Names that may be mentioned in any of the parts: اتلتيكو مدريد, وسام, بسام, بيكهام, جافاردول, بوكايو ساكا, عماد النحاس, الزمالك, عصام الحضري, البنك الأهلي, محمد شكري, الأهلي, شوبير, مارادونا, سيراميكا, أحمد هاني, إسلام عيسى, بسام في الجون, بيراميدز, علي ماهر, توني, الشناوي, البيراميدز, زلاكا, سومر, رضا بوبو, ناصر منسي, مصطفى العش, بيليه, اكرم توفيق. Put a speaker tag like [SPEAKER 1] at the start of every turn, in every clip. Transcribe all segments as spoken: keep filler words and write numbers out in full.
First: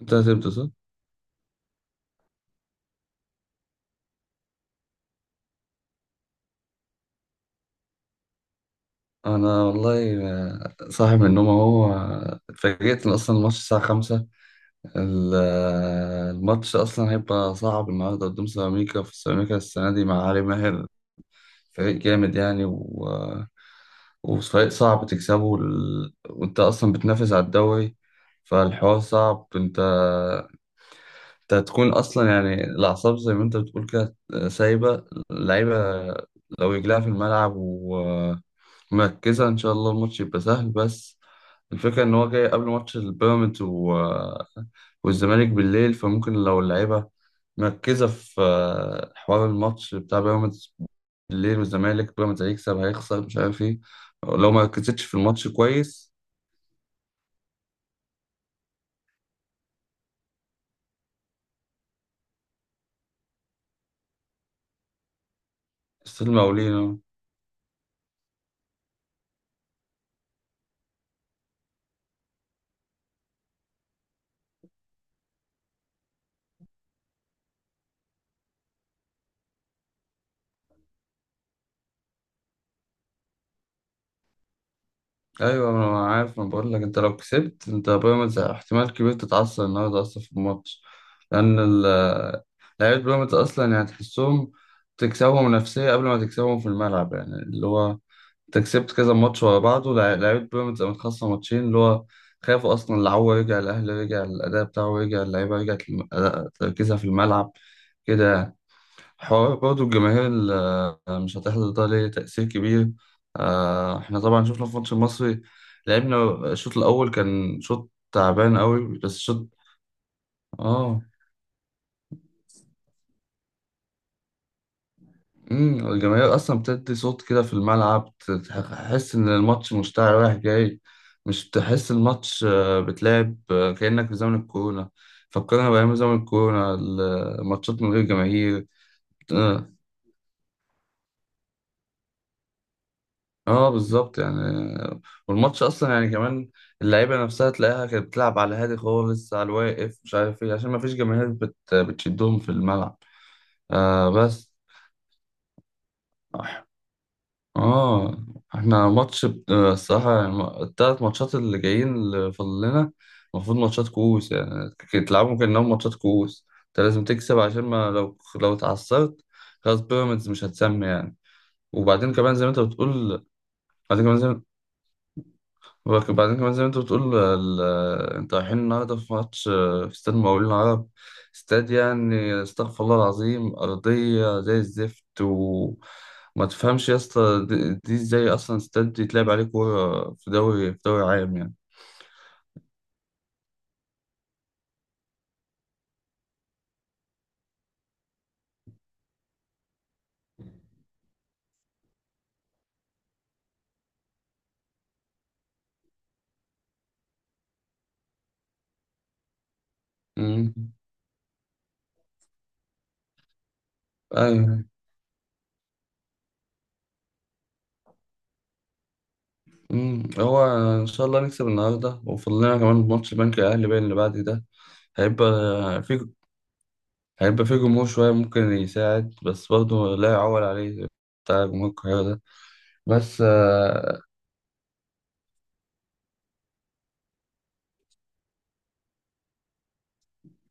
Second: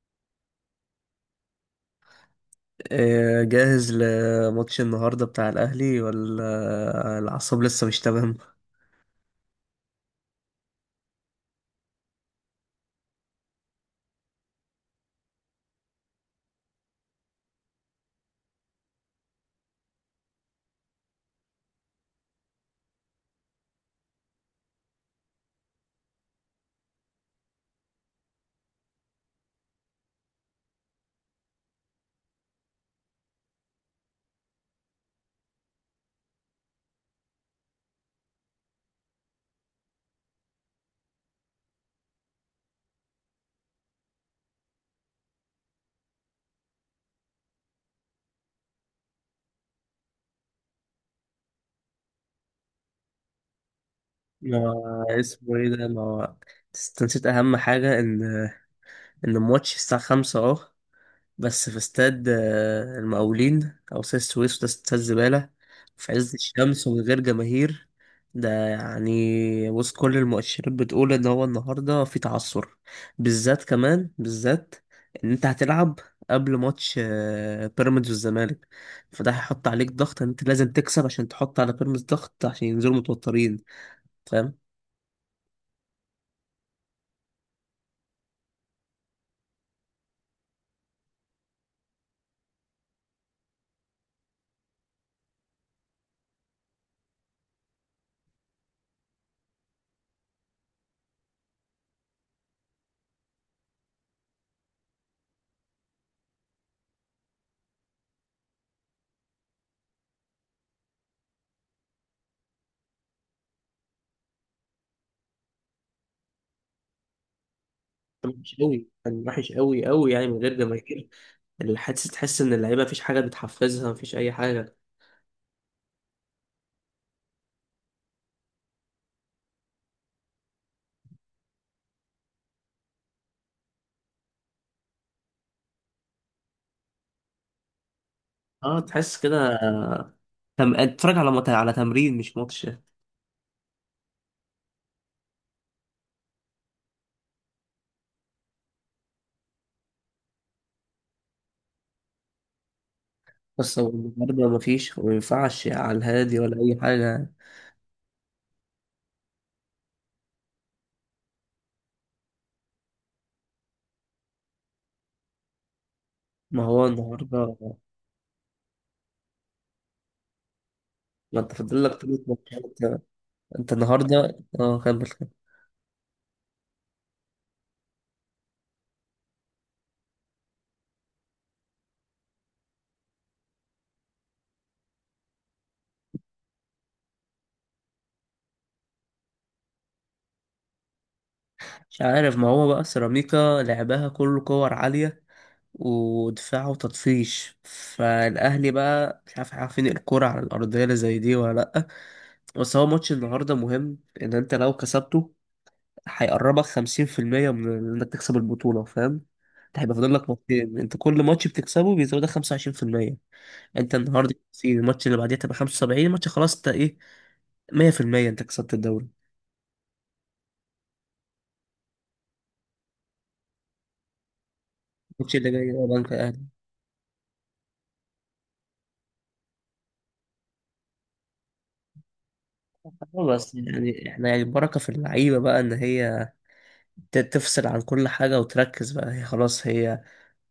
[SPEAKER 1] انت هتبدأ صح؟
[SPEAKER 2] إيه، جاهز لماتش النهاردة بتاع الأهلي ولا الأعصاب لسه مش تمام؟
[SPEAKER 1] انا والله، آه، صاحي من النوم اهو، آه، اتفاجئت ان اصلا الماتش الساعة خمسة. ال- آه، الماتش اصلا هيبقى صعب النهاردة قدام سيراميكا، في سيراميكا السنة دي مع علي ماهر. فريق جامد يعني و... آه، وفريق صعب تكسبه ال... وانت اصلا بتنافس على الدوري، فالحوار صعب. انت انت هتكون اصلا يعني الاعصاب زي ما انت بتقول كده، سايبه اللعيبه لو رجلها في الملعب مركزة، إن شاء الله الماتش يبقى سهل. بس الفكرة إن هو جاي قبل ماتش البيراميدز و... والزمالك بالليل، فممكن لو اللعيبة مركزة في حوار الماتش بتاع بيراميدز بالليل، والزمالك بيراميدز هيكسب هيخسر مش عارف إيه، لو ما
[SPEAKER 2] ما
[SPEAKER 1] ركزتش في الماتش
[SPEAKER 2] اسمه ايه ده؟ ما
[SPEAKER 1] كويس.
[SPEAKER 2] هو- بس انت نسيت أهم حاجة إن إن الماتش الساعة خمسة أهو. بس في استاد آه، المقاولين أو استاد السويس، وده استاد زبالة في
[SPEAKER 1] ستيل
[SPEAKER 2] عز الشمس ومن
[SPEAKER 1] مقاولين.
[SPEAKER 2] غير جماهير. ده يعني بص، كل المؤشرات بتقول إن هو النهاردة في تعثر، بالذات كمان بالذات إن أنت هتلعب قبل ماتش آه، بيراميدز والزمالك. فده هيحط عليك ضغط إن أنت لازم تكسب عشان تحط على بيراميدز ضغط عشان ينزلوا متوترين، فاهم؟
[SPEAKER 1] ايوه انا عارف، انا بقول لك انت لو كسبت انت بيراميدز احتمال كبير تتعثر النهارده اصلا في الماتش، لان ال- لعيبه بيراميدز اصلا يعني تحسهم تكسبهم نفسيه قبل ما تكسبهم في الملعب. يعني اللي هو انت كسبت كذا ماتش ورا بعض، ولع- لعيبه بيراميدز قامت، خاصه ماتشين اللي هو خافوا اصلا. العو رجع الاهلي، رجع الاداء بتاعه، رجع اللعيبه، رجعت الم- أداء- تركيزها في الملعب كده يعني. حوار برضه الجماهير ال- مش هتحضر ده ليه تأثير كبير. آه، احنا طبعا شفنا في الماتش المصري، لعبنا الشوط الأول كان شوط
[SPEAKER 2] وحش
[SPEAKER 1] تعبان
[SPEAKER 2] قوي،
[SPEAKER 1] قوي، بس
[SPEAKER 2] كان
[SPEAKER 1] شوط.
[SPEAKER 2] وحش قوي قوي يعني من غير
[SPEAKER 1] اه
[SPEAKER 2] جماهير. الحادث تحس ان اللعيبه مفيش حاجه بتحفزها، مفيش اي حاجه.
[SPEAKER 1] امم الجماهير أصلا بتدي صوت كده في الملعب، ت- تحس إن الماتش مشتعل رايح جاي، مش تحس الماتش آه، بتلعب آه، كأنك في زمن الكورونا، فكرنا بأيام زمن الكورونا الماتشات من غير جماهير.
[SPEAKER 2] اه تحس كده.
[SPEAKER 1] آه،
[SPEAKER 2] تم... اتفرج على مت... على تمرين مش ماتش.
[SPEAKER 1] اه بالظبط يعني. والماتش اصلا يعني كمان اللعيبه نفسها تلاقيها كانت بتلعب على هادي خالص، على الواقف مش عارف ايه، عشان ما فيش جماهير بت... بتشدهم في الملعب.
[SPEAKER 2] بس هو
[SPEAKER 1] آه
[SPEAKER 2] النهارده
[SPEAKER 1] بس
[SPEAKER 2] مفيش وما ينفعش على الهادي ولا اي حاجه.
[SPEAKER 1] اه احنا ماتش بت- الصراحه يعني الثلاث ماتشات اللي جايين اللي فاضل لنا المفروض ماتشات كؤوس، يعني ك- تلعبهم كانهم ماتشات كؤوس،
[SPEAKER 2] ما
[SPEAKER 1] انت
[SPEAKER 2] هو
[SPEAKER 1] لازم تكسب عشان
[SPEAKER 2] النهارده،
[SPEAKER 1] ما لو لو اتعثرت خلاص بيراميدز مش هتسمي يعني.
[SPEAKER 2] ما انت فاضل لك
[SPEAKER 1] وبعدين
[SPEAKER 2] ثلاث
[SPEAKER 1] كمان زي ما انت
[SPEAKER 2] ماتشات.
[SPEAKER 1] بتقول،
[SPEAKER 2] انت
[SPEAKER 1] بعدين
[SPEAKER 2] النهارده
[SPEAKER 1] كمان،
[SPEAKER 2] اه، كمل كمل.
[SPEAKER 1] وبعدين كمان زي ما انت بتقول، ال- انت رايحين النهارده في ماتش آه، في استاد مقاولين العرب. استاد يعني استغفر الله العظيم، أرضية زي الزفت، وما تفهمش يا اسطى دي دي ازاي أصلا استاد يتلعب عليه كورة في دوري، في دوري عام يعني.
[SPEAKER 2] مش عارف، ما هو بقى سيراميكا لعبها كله كور عاليه ودفاع وتطفيش، فالاهلي بقى مش عارف، عارفين الكرة على الارضيه اللي زي دي ولا لا. بس هو ماتش النهارده مهم، ان انت لو كسبته هيقربك خمسين في المية من انك تكسب البطولة، فاهم. انت هيبقى فاضل لك
[SPEAKER 1] مم.
[SPEAKER 2] ماتشين، انت كل ماتش بتكسبه بيزودك خمسة وعشرين في المية. انت النهارده
[SPEAKER 1] أيوه.
[SPEAKER 2] خمسين، الماتش اللي بعديه تبقى خمسة وسبعين، الماتش خلاص انت ايه، مية في المية انت كسبت الدوري.
[SPEAKER 1] مم. هو إن شاء الله نكسب النهارده، وفاضل لنا كمان ماتش البنك الأهلي باين اللي بعد ده، هيبقى
[SPEAKER 2] الماتش اللي جاي هو
[SPEAKER 1] في،
[SPEAKER 2] بنك الاهلي.
[SPEAKER 1] هيبقى في جمهور شوية ممكن يساعد، بس برضه لا يعول عليه، بتاع جمهور القاهرة ده. بس
[SPEAKER 2] اه بس
[SPEAKER 1] آه،
[SPEAKER 2] يعني احنا يعني البركة في اللعيبة بقى، ان هي ت- تفصل عن كل حاجة وتركز بقى. هي خلاص، هي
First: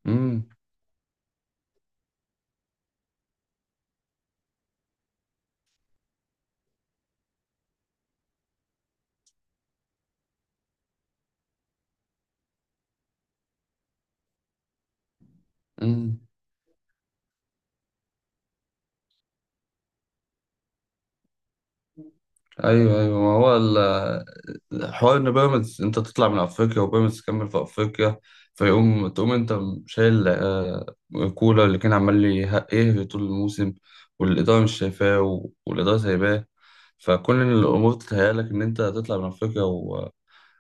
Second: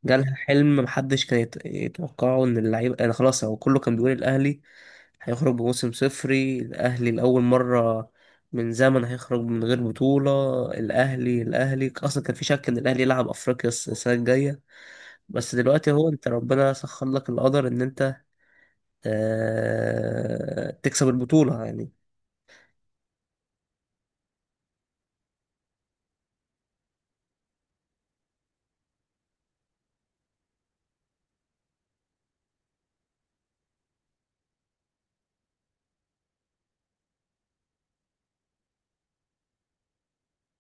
[SPEAKER 2] جالها
[SPEAKER 1] امم
[SPEAKER 2] حلم محدش كان يت- يتوقعه ان اللعيبة يعني خلاص. هو كله كان بيقول الاهلي هيخرج بموسم صفري، الأهلي لأول مرة من زمن هيخرج من غير بطولة. الأهلي الأهلي أصلا كان في شك إن الأهلي يلعب أفريقيا الس- السنة الجاية. بس دلوقتي هو
[SPEAKER 1] امم
[SPEAKER 2] أنت، ربنا سخر لك القدر إن أنت آه، تكسب البطولة يعني.
[SPEAKER 1] ايوه ايوه، ما هو ال- آه، حوار ان بيراميدز انت تطلع من افريقيا وبيراميدز تكمل في افريقيا، فيقوم تقوم انت شايل آه، كولر اللي كان عمال لي- يهري طول الموسم، والاداره مش شايفاه و- والاداره سايباه. فكل الامور تتهيألك ان انت تطلع من افريقيا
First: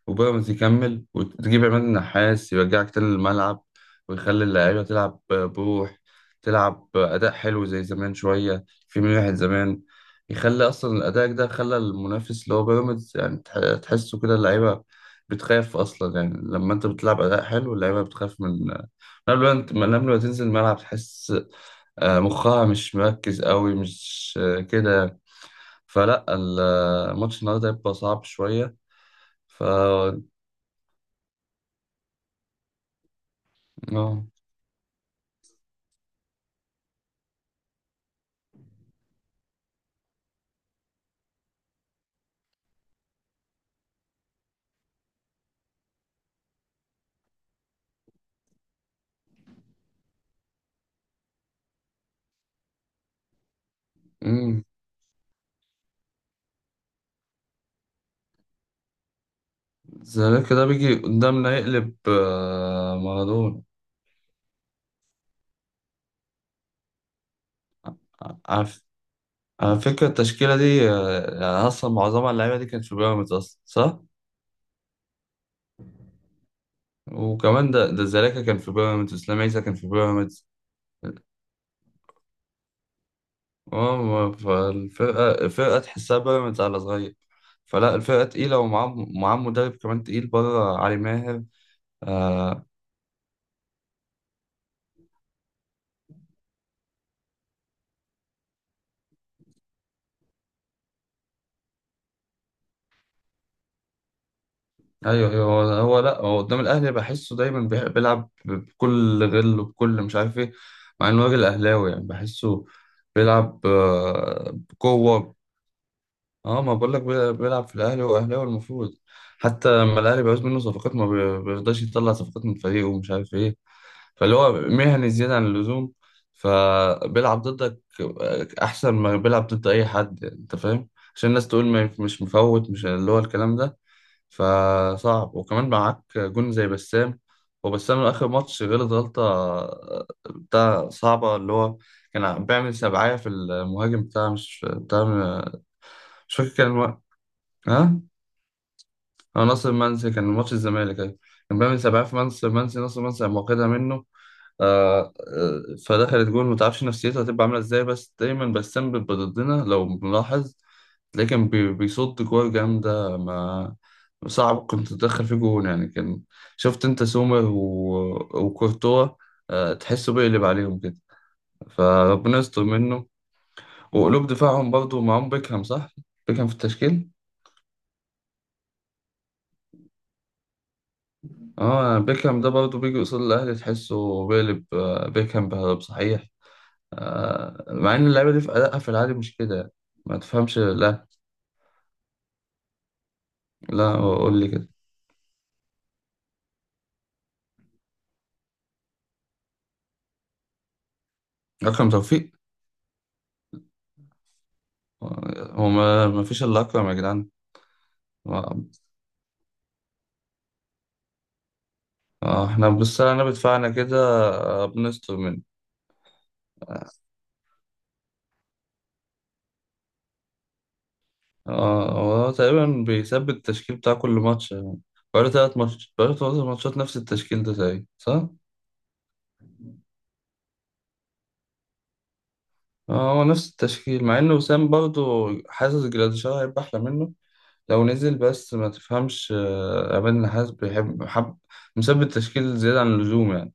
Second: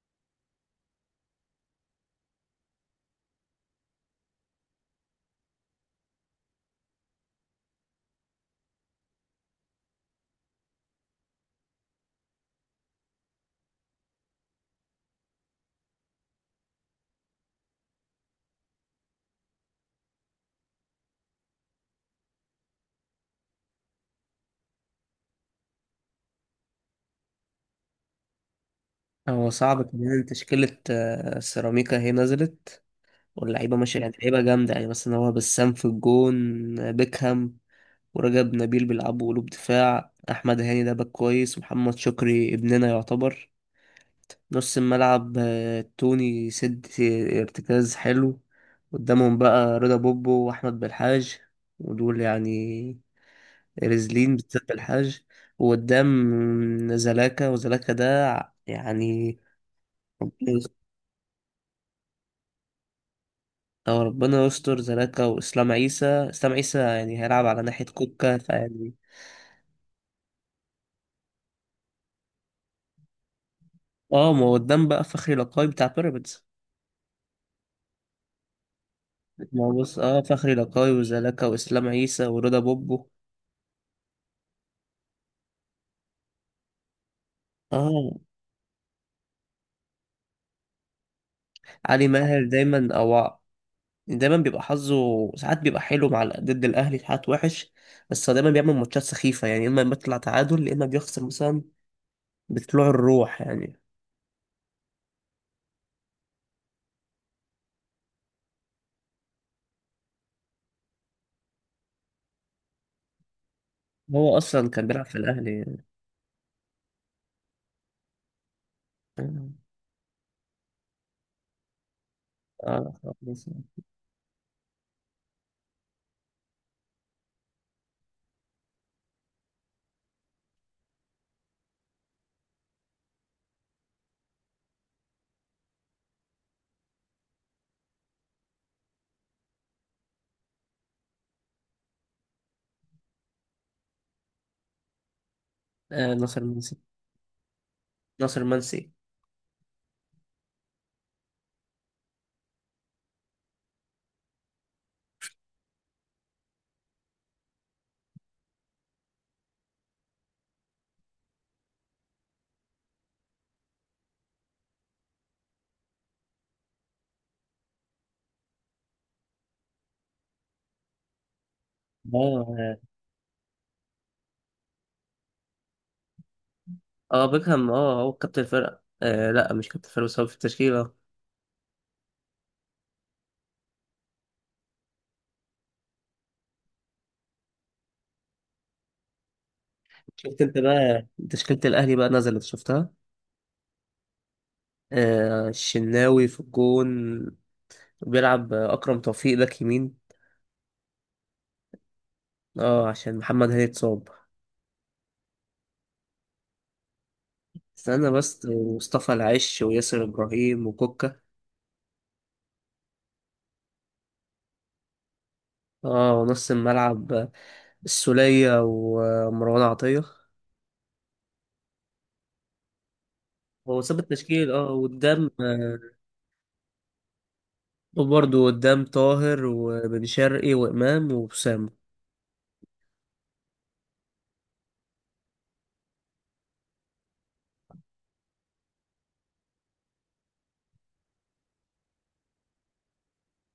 [SPEAKER 1] وبيراميدز يكمل، وتجيب عماد النحاس يرجعك تاني للملعب، ويخلي اللعيبة تلعب بروح، تلعب أداء حلو زي زمان، شوية في من واحد زمان، يخلي أصلا الأداء ده خلى المنافس اللي هو بيراميدز يعني تح- تحسه كده. اللعيبة بتخاف أصلا يعني، لما أنت بتلعب أداء حلو اللعيبة بتخاف من، من قبل ما أنت، من قبل ما تنزل الملعب تحس آه، مخها مش مركز قوي، مش آه، كده، فلا، الماتش النهاردة هيبقى صعب شوية.
[SPEAKER 2] هو
[SPEAKER 1] ف
[SPEAKER 2] صعب كمان تشكيلة آه، سيراميكا هي نزلت، واللعيبة ماشية يعني
[SPEAKER 1] آه.
[SPEAKER 2] لعيبة جامدة. يعني مثلا هو بسام في الجون، آه، بيكهام ورجب نبيل بيلعبوا قلوب دفاع، أحمد هاني ده باك كويس، محمد شكري ابننا يعتبر نص الملعب، آه، توني سد ارتكاز حلو. قدامهم بقى رضا بوبو واحمد بالحاج، ودول يعني رزلين
[SPEAKER 1] امم
[SPEAKER 2] بالذات بالحاج. وقدام زلاكا، وزلاكا ده ع- يعني ربنا
[SPEAKER 1] زيك ده
[SPEAKER 2] يس-
[SPEAKER 1] بيجي قدامنا يقلب آه، مارادونا.
[SPEAKER 2] أو ربنا يستر. زلاكا وإسلام عيسى، إسلام عيسى يعني هيلعب على ناحية كوكا،
[SPEAKER 1] على ف-
[SPEAKER 2] فيعني.
[SPEAKER 1] على فكرة التشكيلة دي آه، يعني أصلا معظمها اللعيبة دي كانت في بيراميدز أصلا صح؟
[SPEAKER 2] اه، ما هو قدام بقى فخري لقاي بتاع بيراميدز.
[SPEAKER 1] وكمان ده ده زلاكا كان في بيراميدز، وإسلام عيسى
[SPEAKER 2] ما هو
[SPEAKER 1] كان في
[SPEAKER 2] بص، اه
[SPEAKER 1] بيراميدز.
[SPEAKER 2] فخري لقاي وزلاكا وإسلام عيسى ورضا بوبو.
[SPEAKER 1] اه ما- فالفرقة، الفرقة تحسها بيراميدز على صغير، فلا
[SPEAKER 2] اه
[SPEAKER 1] الفرقة تقيلة، ومعاه معاه مدرب كمان تقيل بره، علي ماهر.
[SPEAKER 2] علي ماهر
[SPEAKER 1] آه،
[SPEAKER 2] دايما او دايما بيبقى حظه، ساعات بيبقى حلو مع ضد الاهلي، ساعات وحش. بس هو دايما بيعمل ماتشات سخيفه، يعني اما بيطلع تعادل يا اما بيخسر مثلا، بطلوع الروح يعني.
[SPEAKER 1] ايوه ايوه، هو هو لا، هو قدام الاهلي بحسه دايما بيح- بيلعب بكل غل وبكل مش عارف ايه، مع انه راجل اهلاوي يعني بحسه بيلعب
[SPEAKER 2] هو
[SPEAKER 1] آه،
[SPEAKER 2] اصلا كان بيلعب في
[SPEAKER 1] بقوه.
[SPEAKER 2] الاهلي يعني.
[SPEAKER 1] اه ما بقول لك، بي- بيلعب في الاهلي، هو اهلاوي المفروض، حتى لما الاهلي بيعوز منه صفقات ما بي- بيرضاش يطلع صفقات من فريقه
[SPEAKER 2] اه
[SPEAKER 1] ومش عارف
[SPEAKER 2] خلاص.
[SPEAKER 1] ايه، فاللي هو مهني زياده عن اللزوم، فبيلعب ضدك آه، احسن ما بيلعب ضد اي حد يعني، انت فاهم، عشان الناس تقول ما مش مفوت، مش اللي هو الكلام ده. فصعب، وكمان معاك جون زي بسام. وبسام آخر ماتش غلط غلطة بتاع صعبة اللي هو كان بيعمل سبعية في المهاجم بتاع، مش بتاع،
[SPEAKER 2] آه،
[SPEAKER 1] مش
[SPEAKER 2] ناصر
[SPEAKER 1] فاكر كان
[SPEAKER 2] منسي.
[SPEAKER 1] الو- ها
[SPEAKER 2] ناصر منسي.
[SPEAKER 1] هو ناصر منسي، كان ماتش الزمالك أيوة. كان بيعمل سبعية في منسي، منسي ناصر منسي قام واخدها منه، آه، آه، فدخلت جول. ما تعرفش نفسيته هتبقى عامله ازاي، بس دايما بسام بيبقى ضدنا لو ملاحظ، تلاقيه كان بي- بيصد كور جامده، ما صعب كنت تدخل فيه جون يعني، كان شفت انت سومر و- وكورتوا، آه، تحسه بيقلب عليهم كده،
[SPEAKER 2] اه.
[SPEAKER 1] فربنا يستر
[SPEAKER 2] اه.
[SPEAKER 1] منه. وقلوب دفاعهم برضه معاهم بيكهام صح؟ بيكهام في التشكيل؟
[SPEAKER 2] آه، بيكهام اه، هو كابتن الفرقه. آه لا، مش كابتن الفرقه، بس هو في التشكيله.
[SPEAKER 1] اه بيكهام ده برضه بيجي قصاد الاهلي تحسه بيقلب آه، بيكهام بهرب صحيح، آه، مع ان اللعيبه دي في ادائها في العادي مش كده يعني. ما
[SPEAKER 2] شفت انت
[SPEAKER 1] تفهمش،
[SPEAKER 2] بقى
[SPEAKER 1] لا
[SPEAKER 2] تشكيله الاهلي بقى نزلت، شفتها؟
[SPEAKER 1] لا، هو قول لي كده
[SPEAKER 2] آه الشناوي في الجون. بيلعب آه، اكرم توفيق باك يمين،
[SPEAKER 1] اكرم توفيق.
[SPEAKER 2] اه عشان محمد هاني اتصاب.
[SPEAKER 1] هو ما, ما فيش الا اكرم يا جدعان.
[SPEAKER 2] استنى بس،
[SPEAKER 1] آه،
[SPEAKER 2] مصطفى العش وياسر إبراهيم وكوكا.
[SPEAKER 1] آه، احنا بالسنه بدفعنا كده، آه، بنستر منه.
[SPEAKER 2] اه ونص الملعب السولية ومروان عطية.
[SPEAKER 1] آه، هو تقريبا بيثبت التشكيل
[SPEAKER 2] هو
[SPEAKER 1] بتاع
[SPEAKER 2] ساب
[SPEAKER 1] كل
[SPEAKER 2] التشكيل
[SPEAKER 1] ماتش
[SPEAKER 2] اه،
[SPEAKER 1] يعني، بقاله
[SPEAKER 2] وقدام
[SPEAKER 1] تلات
[SPEAKER 2] آه،
[SPEAKER 1] ماتشات بقاله تلات ماتشات نفس التشكيل ده تقريبا صح؟
[SPEAKER 2] وبرضه قدام طاهر وبن شرقي وإمام وأسامة.
[SPEAKER 1] آه، هو نفس التشكيل، مع إن وسام برضه حاسس جراديشار هيبقى أحلى منه لو نزل، بس ما تفهمش آه، عماد النحاس بيحب حب، مثبت تشكيل زيادة عن اللزوم يعني.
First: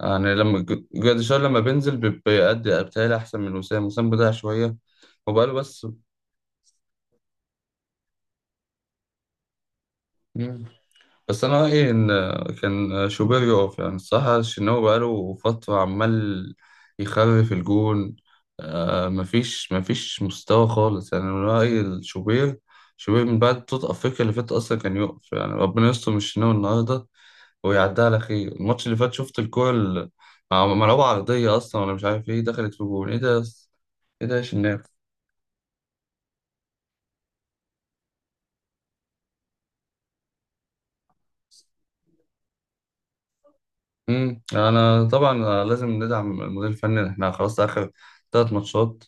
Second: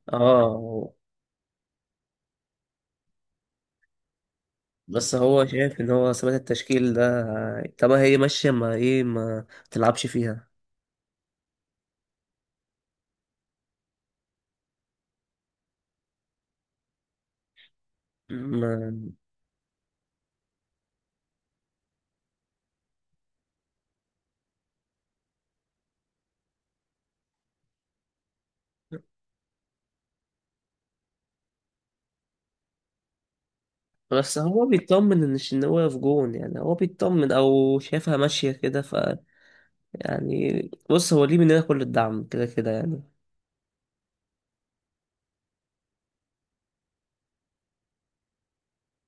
[SPEAKER 1] يعني لما ج-
[SPEAKER 2] اه
[SPEAKER 1] جراديشار لما بينزل بي- بيأدي، بتهيألي أحسن من وسام، وسام بضيع شوية.
[SPEAKER 2] بس هو
[SPEAKER 1] وبقاله
[SPEAKER 2] شايف
[SPEAKER 1] بس.
[SPEAKER 2] إن هو ثبات التشكيل ده آه، طب هي ماشية، ما إيه، ما تلعبش فيها.
[SPEAKER 1] مم. بس أنا رأيي إن آه، كان آه، شوبير يقف يعني، الصراحة الشناوي بقاله فترة عمال يخرف الجون.
[SPEAKER 2] ما
[SPEAKER 1] آه مفيش مفيش مستوى خالص يعني، أنا رأيي الشوبير، شوبير من بعد بطولة أفريقيا اللي فاتت أصلا كان يقف يعني، ربنا يستر من الشناوي النهاردة ويعدها على خير. الماتش اللي فات شفت الكورة ال- مع- ملعوبة عرضية أصلا ولا مش عارف إيه، دخلت في جول، إيه ده يا أس- إيه ده
[SPEAKER 2] بس
[SPEAKER 1] يا
[SPEAKER 2] هو
[SPEAKER 1] شناب.
[SPEAKER 2] بيطمن إن إن هو في جون يعني، هو بيطمن أو شايفها ماشية كده، ف يعني بص، هو ليه مننا كل الدعم كده كده يعني.
[SPEAKER 1] امم، أنا طبعا لازم ندعم المدير الفني، إحنا خلاص آخر تلات ماتشات،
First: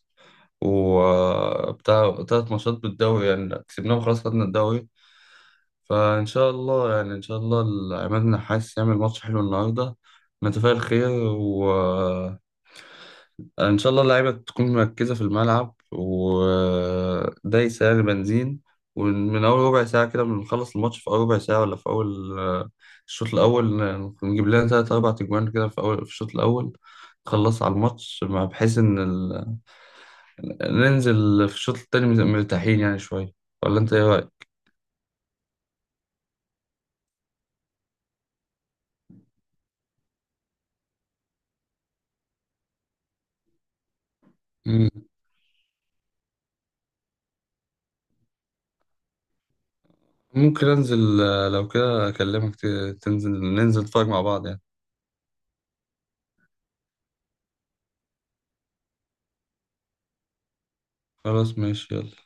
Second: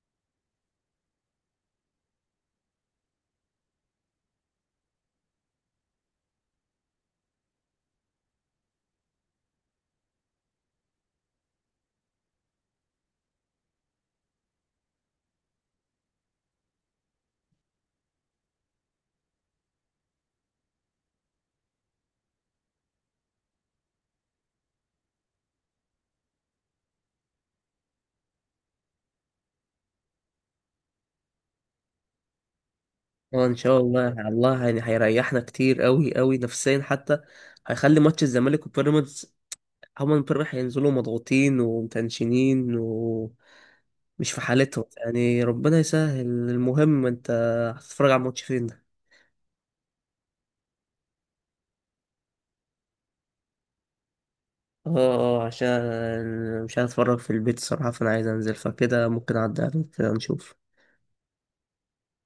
[SPEAKER 1] وبتاع تلات ماتشات بالدوري يعني كسبناهم خلاص خدنا الدوري. فإن شاء الله يعني، إن شاء الله عماد النحاس يعمل ماتش حلو النهاردة، نتفائل خير. و آه، ان شاء الله اللعيبه تكون مركزه في الملعب ودايسه يعني بنزين، ومن اول ربع ساعه كده بنخلص الماتش، في اول ربع ساعه ولا في اول آه، الشوط الاول آه، نجيب لنا ثلاث اربع تجوان كده في اول، في الشوط الاول نخلص على الماتش، مع- بحيث ان ال... ننزل في الشوط التاني مرتاحين يعني شويه.
[SPEAKER 2] هو ان شاء
[SPEAKER 1] ولا انت
[SPEAKER 2] الله
[SPEAKER 1] ايه
[SPEAKER 2] على
[SPEAKER 1] رايك؟
[SPEAKER 2] الله يعني هيريحنا كتير قوي قوي نفسيا حتى. هيخلي ماتش الزمالك وبيراميدز، هما امبارح هينزلوا مضغوطين ومتنشنين ومش في حالتهم
[SPEAKER 1] مم.
[SPEAKER 2] يعني، ربنا يسهل. المهم انت هتتفرج على الماتش فين ده؟
[SPEAKER 1] ممكن انزل آه، لو كده اكلمك ت- تنزل ننزل نتفرج مع بعض يعني.
[SPEAKER 2] اه اه، عشان مش هتفرج في البيت الصراحة، فانا عايز انزل، فكده ممكن اعدي عليك كده نشوف.
[SPEAKER 1] خلاص ماشي، يلا.